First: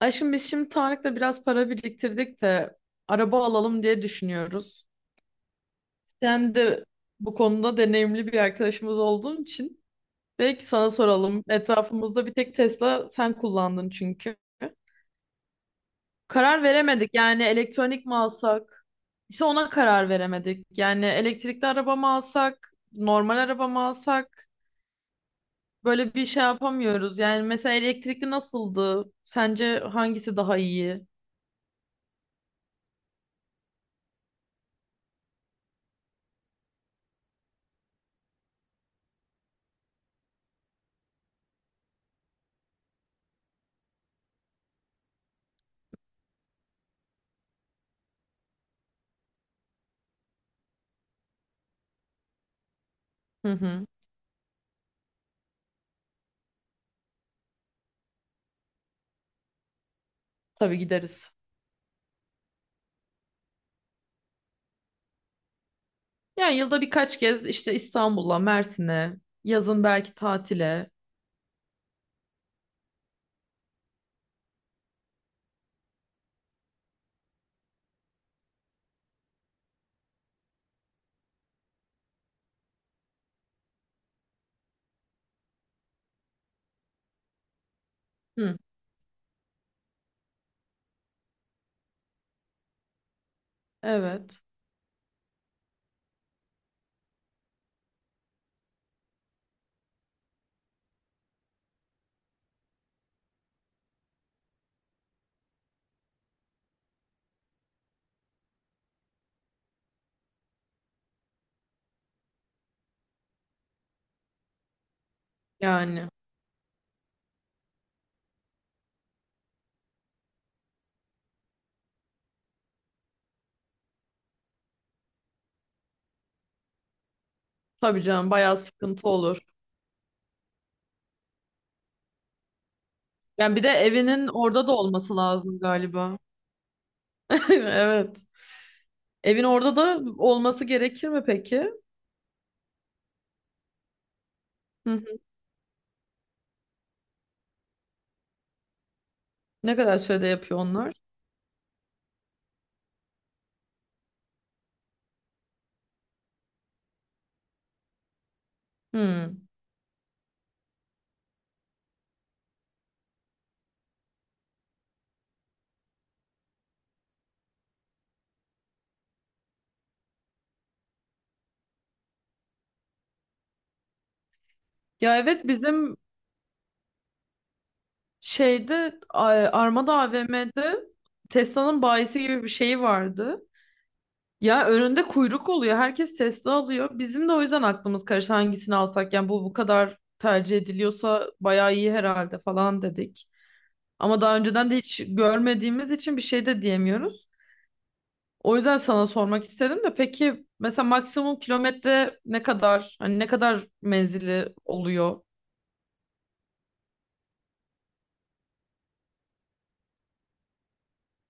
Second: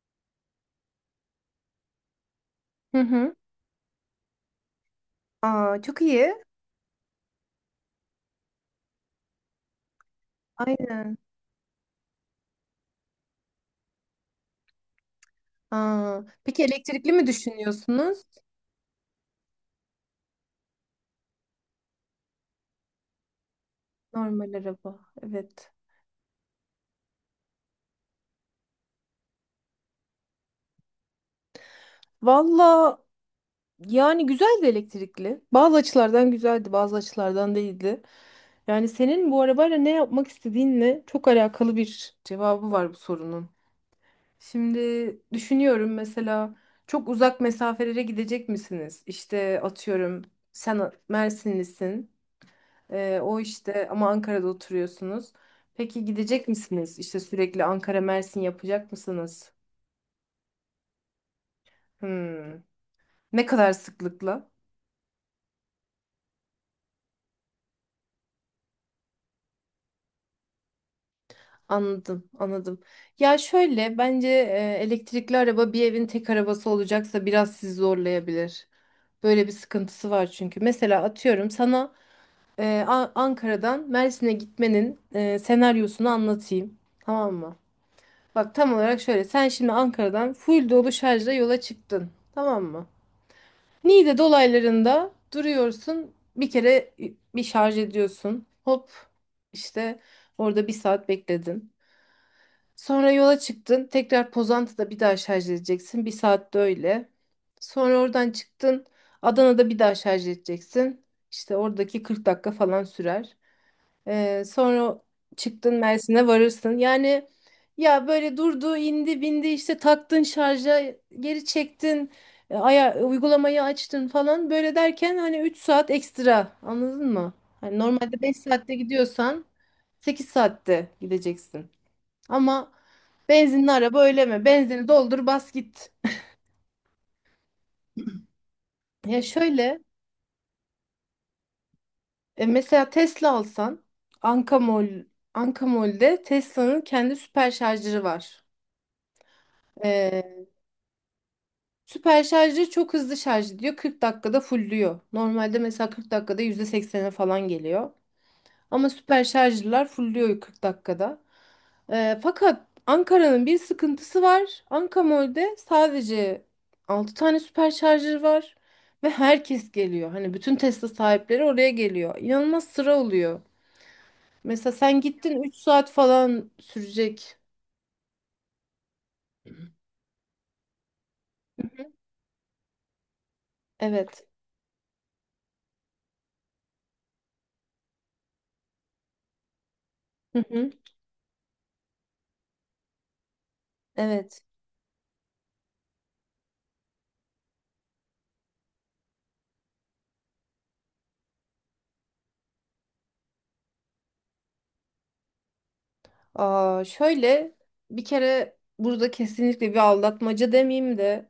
Aşkım biz şimdi Tarık'la biraz para biriktirdik de Hı hı. araba alalım diye düşünüyoruz. Aa, çok iyi. Sen de bu konuda deneyimli bir arkadaşımız olduğun için belki sana Aynen. soralım. Etrafımızda bir tek Tesla sen kullandın çünkü. Aa, Karar peki veremedik, elektrikli mi yani elektronik mi düşünüyorsunuz? alsak? İşte ona karar veremedik. Yani elektrikli araba mı alsak, normal araba mı alsak? Normal araba. Evet. Böyle bir şey yapamıyoruz. Yani mesela elektrikli nasıldı? Sence hangisi daha iyi? Valla yani güzeldi elektrikli. Bazı açılardan güzeldi, bazı açılardan değildi. Yani senin bu arabayla ne yapmak istediğinle çok alakalı bir cevabı var bu sorunun. Şimdi düşünüyorum mesela çok uzak mesafelere gidecek misiniz? İşte atıyorum sen Mersinlisin. O Hı hı. işte ama Ankara'da oturuyorsunuz. Peki gidecek misiniz? İşte sürekli Ankara Mersin yapacak mısınız? Tabii gideriz. Hmm. Ne kadar sıklıkla? Yani yılda birkaç kez işte İstanbul'a, Mersin'e, yazın belki tatile. Anladım, anladım. Ya şöyle bence elektrikli araba bir evin tek arabası olacaksa biraz sizi zorlayabilir. Böyle bir sıkıntısı var çünkü. Mesela atıyorum sana Ankara'dan Mersin'e gitmenin senaryosunu anlatayım. Tamam mı? Bak Hı, tam olarak şöyle. Sen şimdi Ankara'dan full dolu şarjla yola çıktın. Tamam mı? Niğde evet. dolaylarında duruyorsun. Bir kere bir şarj ediyorsun. Hop işte orada bir saat bekledin. Sonra yola çıktın. Tekrar Pozantı'da bir daha şarj edeceksin. Bir saatte öyle. Sonra oradan çıktın. Adana'da bir daha şarj edeceksin. İşte oradaki 40 dakika falan sürer. Sonra çıktın Yani Mersin'e varırsın. Yani ya böyle durdu, indi, bindi işte taktın şarja, geri çektin, aya uygulamayı açtın falan. Böyle derken hani 3 saat ekstra anladın mı? Hani tabii normalde canım 5 bayağı saatte sıkıntı olur. gidiyorsan 8 saatte gideceksin. Ama Yani bir de benzinli araba öyle evinin mi? orada da Benzini olması doldur bas lazım git. galiba. Evet. Ya Evin orada şöyle da olması gerekir mi peki? Mesela Tesla alsan Ankamol, Hı hı. Ankamol'de Tesla'nın kendi süper şarjları var. Ne kadar sürede yapıyor onlar? Süper şarjı çok hızlı şarj ediyor. 40 dakikada fullüyor. Normalde mesela 40 dakikada %80'e falan geliyor. Ama süper Hı. şarjlılar fullüyor 40 dakikada. Fakat Ankara'nın bir sıkıntısı var. Ankamol'de sadece 6 tane süper şarjı var. Ve herkes geliyor. Hani bütün Tesla sahipleri oraya geliyor. İnanılmaz sıra oluyor. Mesela sen Ya gittin evet 3 saat bizim falan sürecek. şeyde A- Armada AVM'de Tesla'nın bayisi gibi bir şeyi vardı. Evet. Ya önünde kuyruk oluyor. Herkes Tesla alıyor. Bizim de o yüzden aklımız karıştı hangisini alsak. Yani bu kadar Hı tercih hı. ediliyorsa bayağı iyi herhalde falan dedik. Ama daha Evet. önceden de hiç görmediğimiz için bir şey de diyemiyoruz. O yüzden sana sormak istedim de peki mesela maksimum kilometre ne kadar? Hani ne kadar menzili oluyor? Aa, şöyle bir kere burada kesinlikle bir aldatmaca demeyeyim de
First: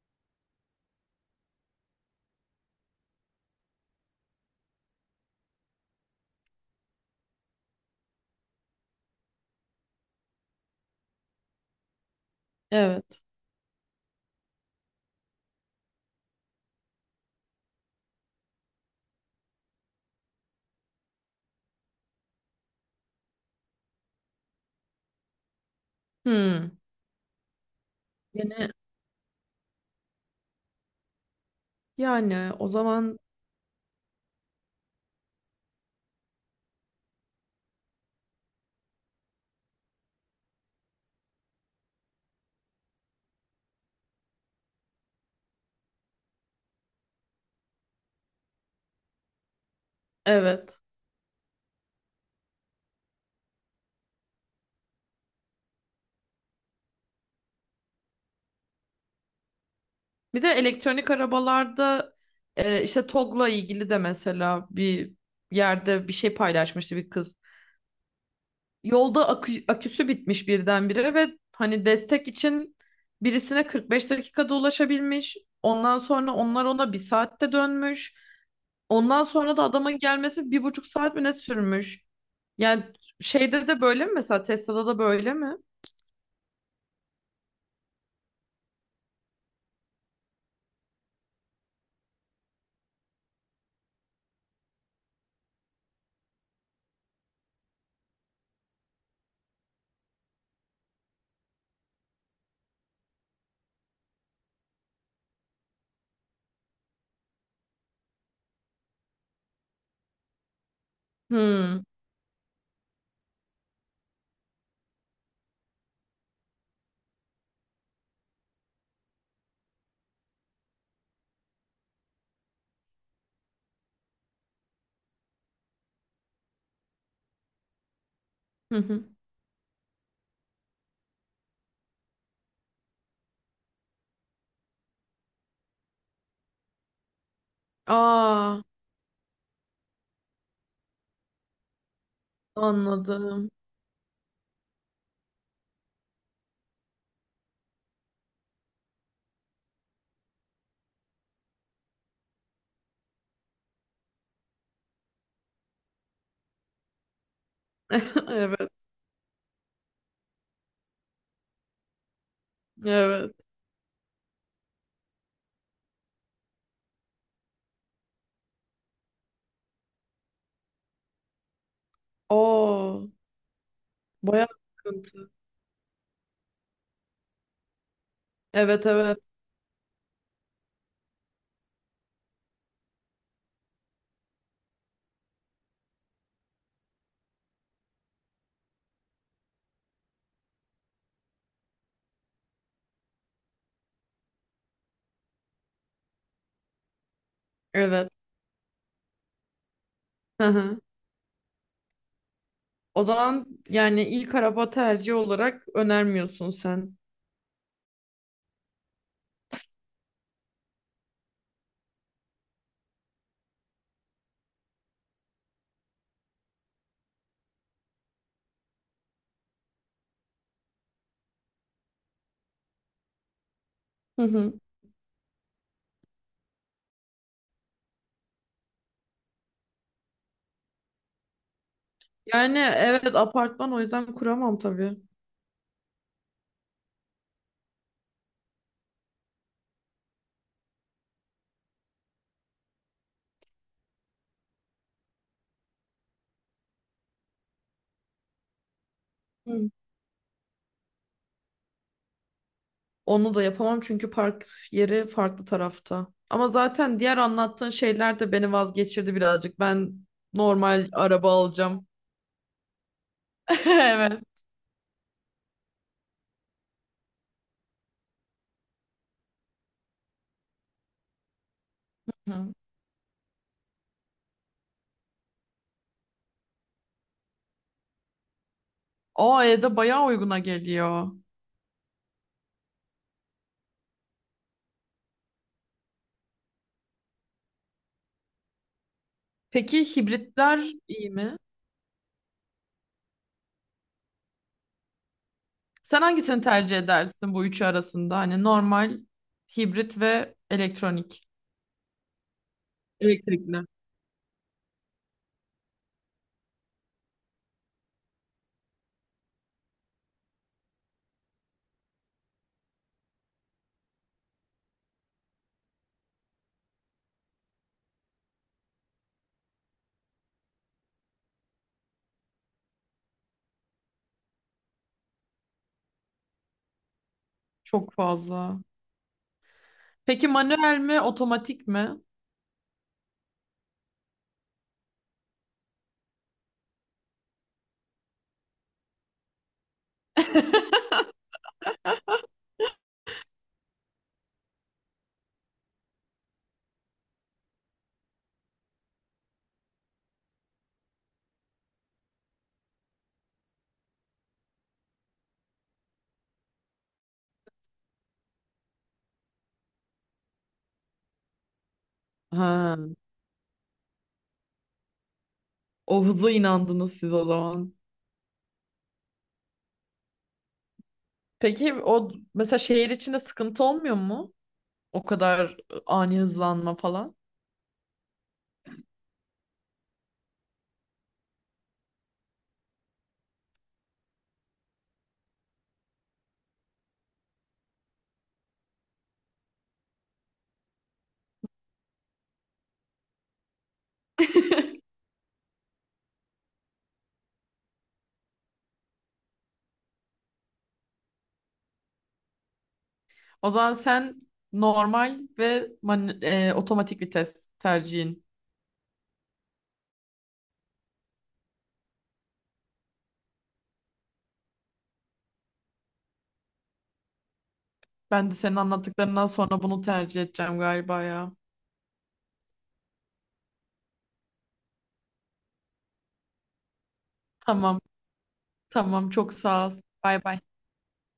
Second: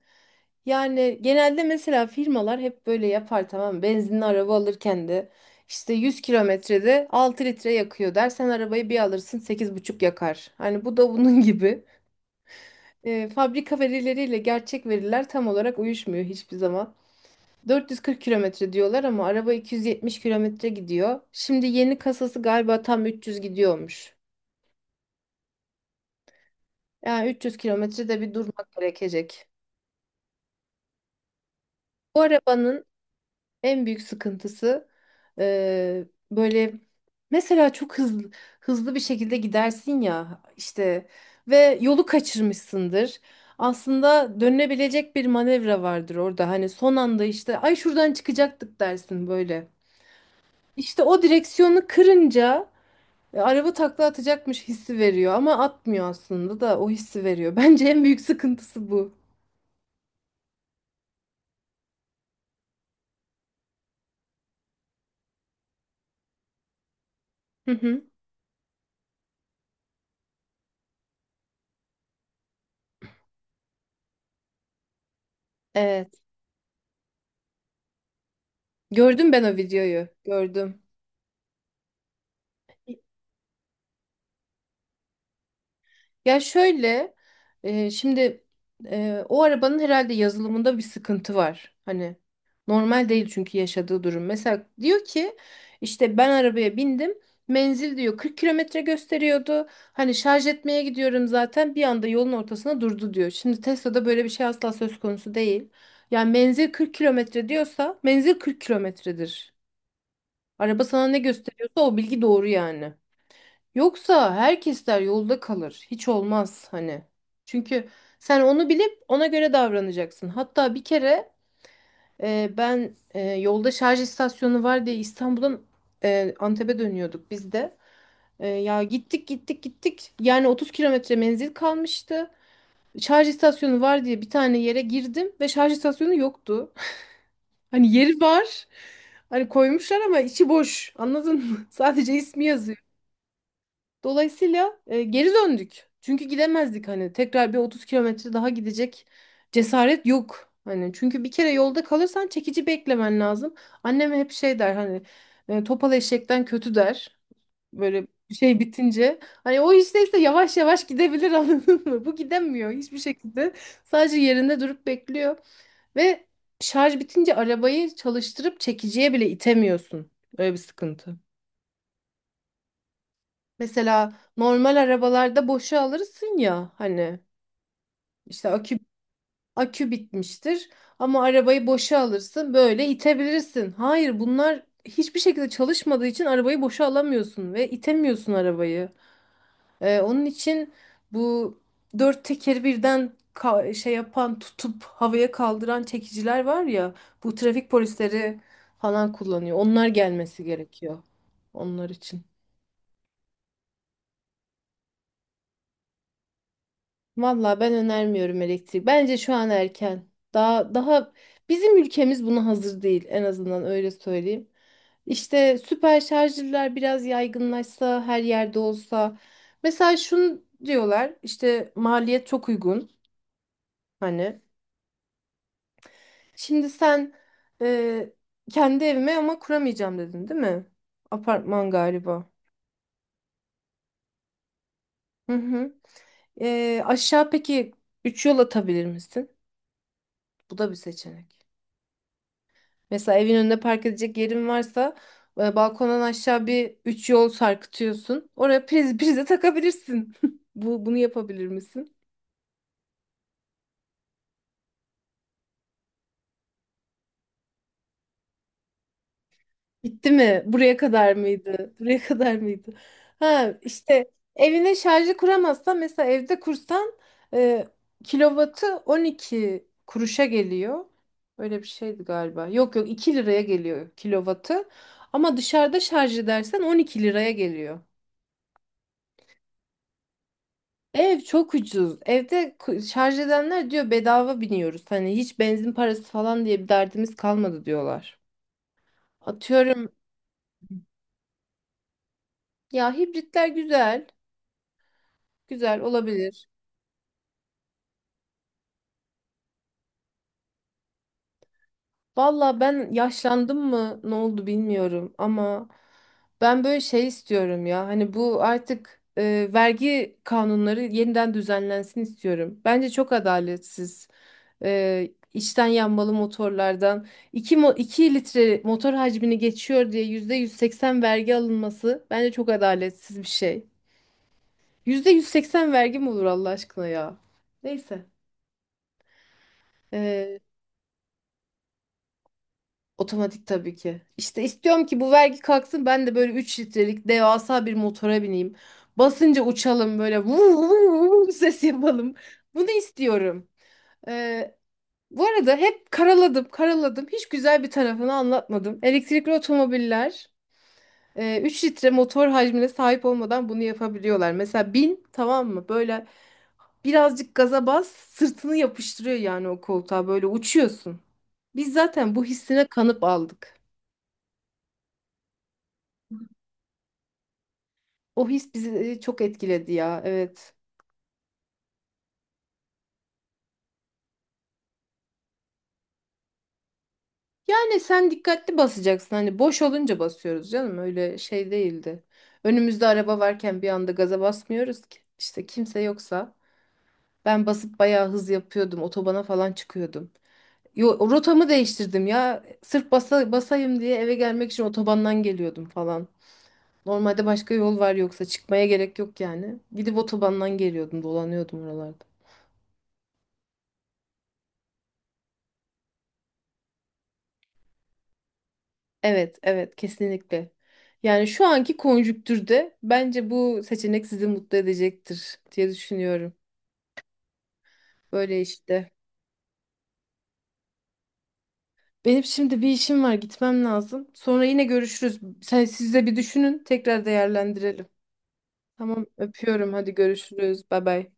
yani genelde mesela firmalar hep böyle yapar tamam mı? Benzinli araba alırken de işte 100 kilometrede 6 litre yakıyor der. Sen arabayı bir alırsın 8,5 yakar. Hani bu da bunun gibi. Evet. Fabrika verileriyle gerçek veriler tam olarak uyuşmuyor hiçbir zaman. 440 kilometre diyorlar ama araba 270 kilometre gidiyor. Şimdi yeni kasası galiba tam 300 gidiyormuş. Hmm. Yani 300 kilometrede bir Yine, durmak gerekecek. Bu yani o arabanın zaman en büyük sıkıntısı e, böyle mesela çok hızlı hızlı bir şekilde gidersin ya işte ve yolu kaçırmışsındır. Aslında dönülebilecek bir manevra vardır orada. Hani son anda işte ay şuradan çıkacaktık dersin böyle. evet. İşte o direksiyonu kırınca araba takla atacakmış hissi veriyor ama atmıyor aslında da o hissi veriyor. Bence en büyük sıkıntısı bu. Bir de elektronik arabalarda işte TOGG'la ilgili de mesela bir yerde bir şey paylaşmıştı bir kız. Hı hı. Yolda aküsü bitmiş birdenbire ve hani destek için birisine 45 dakikada ulaşabilmiş. Ondan Evet. sonra onlar ona bir saatte dönmüş. Ondan Gördüm ben o sonra da adamın videoyu. gelmesi bir Gördüm. buçuk saat mi ne sürmüş. Yani şeyde de böyle mi, mesela Tesla'da da böyle mi? Ya şöyle şimdi o arabanın herhalde yazılımında bir sıkıntı var. Hani normal değil çünkü yaşadığı durum. Mesela diyor ki işte ben arabaya bindim. Menzil diyor 40 kilometre gösteriyordu. Hani şarj etmeye gidiyorum zaten bir anda yolun ortasına durdu diyor. Şimdi Tesla'da böyle bir şey asla söz konusu değil. Yani menzil 40 kilometre diyorsa menzil 40 kilometredir. Araba sana ne gösteriyorsa Hmm. o bilgi doğru yani. Yoksa herkesler yolda kalır. Hiç olmaz hani. Çünkü sen onu bilip ona göre davranacaksın. Hatta bir kere ben yolda şarj istasyonu var diye İstanbul'dan Antep'e dönüyorduk biz de. Hı Ya hı. gittik gittik gittik. Yani 30 kilometre menzil kalmıştı. Şarj istasyonu var diye bir tane yere girdim ve şarj istasyonu yoktu. Hani yeri Aa. var. Hani koymuşlar ama içi boş. Anladın mı? Sadece ismi yazıyor. Anladım. Dolayısıyla geri döndük. Çünkü gidemezdik hani tekrar bir 30 kilometre daha gidecek cesaret yok. Hani çünkü bir kere yolda kalırsan çekici beklemen lazım. Annem hep şey der hani topal eşekten kötü der. Böyle bir şey Evet. bitince hani o işteyse yavaş yavaş gidebilir anladın mı? Bu gidemiyor hiçbir Evet. şekilde. Sadece yerinde durup bekliyor ve şarj bitince arabayı çalıştırıp çekiciye bile itemiyorsun. Öyle bir sıkıntı. Oo, Mesela bayağı normal sıkıntı. arabalarda boşa alırsın ya hani işte akü Evet, evet. akü bitmiştir ama arabayı boşa alırsın böyle itebilirsin. Hayır bunlar hiçbir şekilde çalışmadığı için arabayı boşa alamıyorsun ve itemiyorsun arabayı. Onun için bu dört tekeri birden şey yapan tutup havaya kaldıran çekiciler var ya bu trafik Evet. polisleri falan kullanıyor. Onlar gelmesi Hı hı. gerekiyor onlar için. O zaman yani ilk araba tercihi olarak önermiyorsun sen. Vallahi ben önermiyorum elektrik. Bence şu an erken. Daha daha bizim ülkemiz buna hazır değil en azından öyle söyleyeyim. İşte süper şarjlılar biraz yaygınlaşsa, her yerde olsa. Mesela şunu diyorlar, işte maliyet çok uygun Hı hani. hı. Şimdi sen e, kendi evime ama kuramayacağım dedin, değil mi? Apartman galiba. Yani evet apartman, o yüzden kuramam tabii. Hı hı. Aşağı peki 3 yol atabilir misin? Bu da bir seçenek. Mesela evin önünde park edecek yerin varsa balkondan aşağı bir üç yol sarkıtıyorsun. Oraya priz prize Hı. takabilirsin. Bu bunu yapabilir misin? Onu da yapamam çünkü park yeri farklı tarafta. Ama zaten diğer anlattığın şeyler de beni vazgeçirdi birazcık. Ben Bitti mi? Buraya normal kadar araba mıydı? alacağım. Buraya kadar mıydı? Ha işte Evet. evine şarjı kuramazsan mesela evde kursan e, kilovatı 12 kuruşa geliyor. Öyle bir şeydi galiba. Hı. Yok yok 2 liraya geliyor kilovatı. Ama dışarıda şarj edersen 12 liraya geliyor. O E'de bayağı uyguna geliyor. Ev çok ucuz. Evde şarj edenler diyor bedava biniyoruz. Hani hiç benzin parası falan diye bir derdimiz kalmadı diyorlar. Peki Atıyorum hibritler iyi mi? ya hibritler güzel. Güzel Sen hangisini olabilir. tercih edersin bu üçü arasında? Hani normal, hibrit ve elektronik. Valla ben yaşlandım Elektrikli. mı ne oldu bilmiyorum ama ben böyle şey istiyorum ya hani bu artık vergi kanunları yeniden düzenlensin istiyorum. Bence çok adaletsiz. İçten yanmalı motorlardan 2 mo 2 litre motor hacmini geçiyor diye %180 vergi alınması bence çok adaletsiz bir şey. %180 vergi mi olur Allah aşkına ya? Çok Neyse. fazla. Peki E, manuel mi, otomatik mi? Otomatik tabii ki. İşte istiyorum ki bu vergi kalksın ben de böyle 3 litrelik devasa bir motora bineyim. Basınca uçalım böyle vuv vuv vuv ses yapalım. Bunu istiyorum. Ee, Bu arada hep karaladım karaladım. Hiç güzel bir tarafını anlatmadım. Elektrikli otomobiller 3 litre motor hacmine sahip olmadan bunu yapabiliyorlar. Mesela bin tamam mı? Böyle birazcık gaza bas sırtını yapıştırıyor yani o koltuğa böyle uçuyorsun. Biz zaten bu hissine Ha, kanıp aldık. o hıza inandınız siz o zaman. O his bizi çok etkiledi ya. Evet. Peki o mesela şehir içinde sıkıntı olmuyor mu? O kadar ani hızlanma falan. Yani sen dikkatli basacaksın. Hani boş olunca basıyoruz canım. Öyle şey değildi. Önümüzde araba varken bir anda gaza basmıyoruz ki. İşte kimse yoksa ben basıp bayağı hız yapıyordum. Otobana falan çıkıyordum. Yo, rotamı değiştirdim ya. Sırf basa, basayım diye eve gelmek için otobandan geliyordum falan. Normalde başka yol var yoksa çıkmaya gerek yok yani. Gidip otobandan geliyordum, dolanıyordum oralarda. O zaman sen normal ve otomatik vites tercihin. Evet, evet kesinlikle. Yani şu anki konjüktürde bence bu seçenek sizi mutlu edecektir diye düşünüyorum. Ben de Böyle senin işte. anlattıklarından sonra bunu tercih edeceğim galiba ya. Benim şimdi bir işim var, gitmem lazım. Sonra yine görüşürüz. Sen siz de bir düşünün, tekrar Tamam, değerlendirelim. Tamam, tamam çok sağ öpüyorum. ol. Hadi Bay bay. görüşürüz. Bay bay.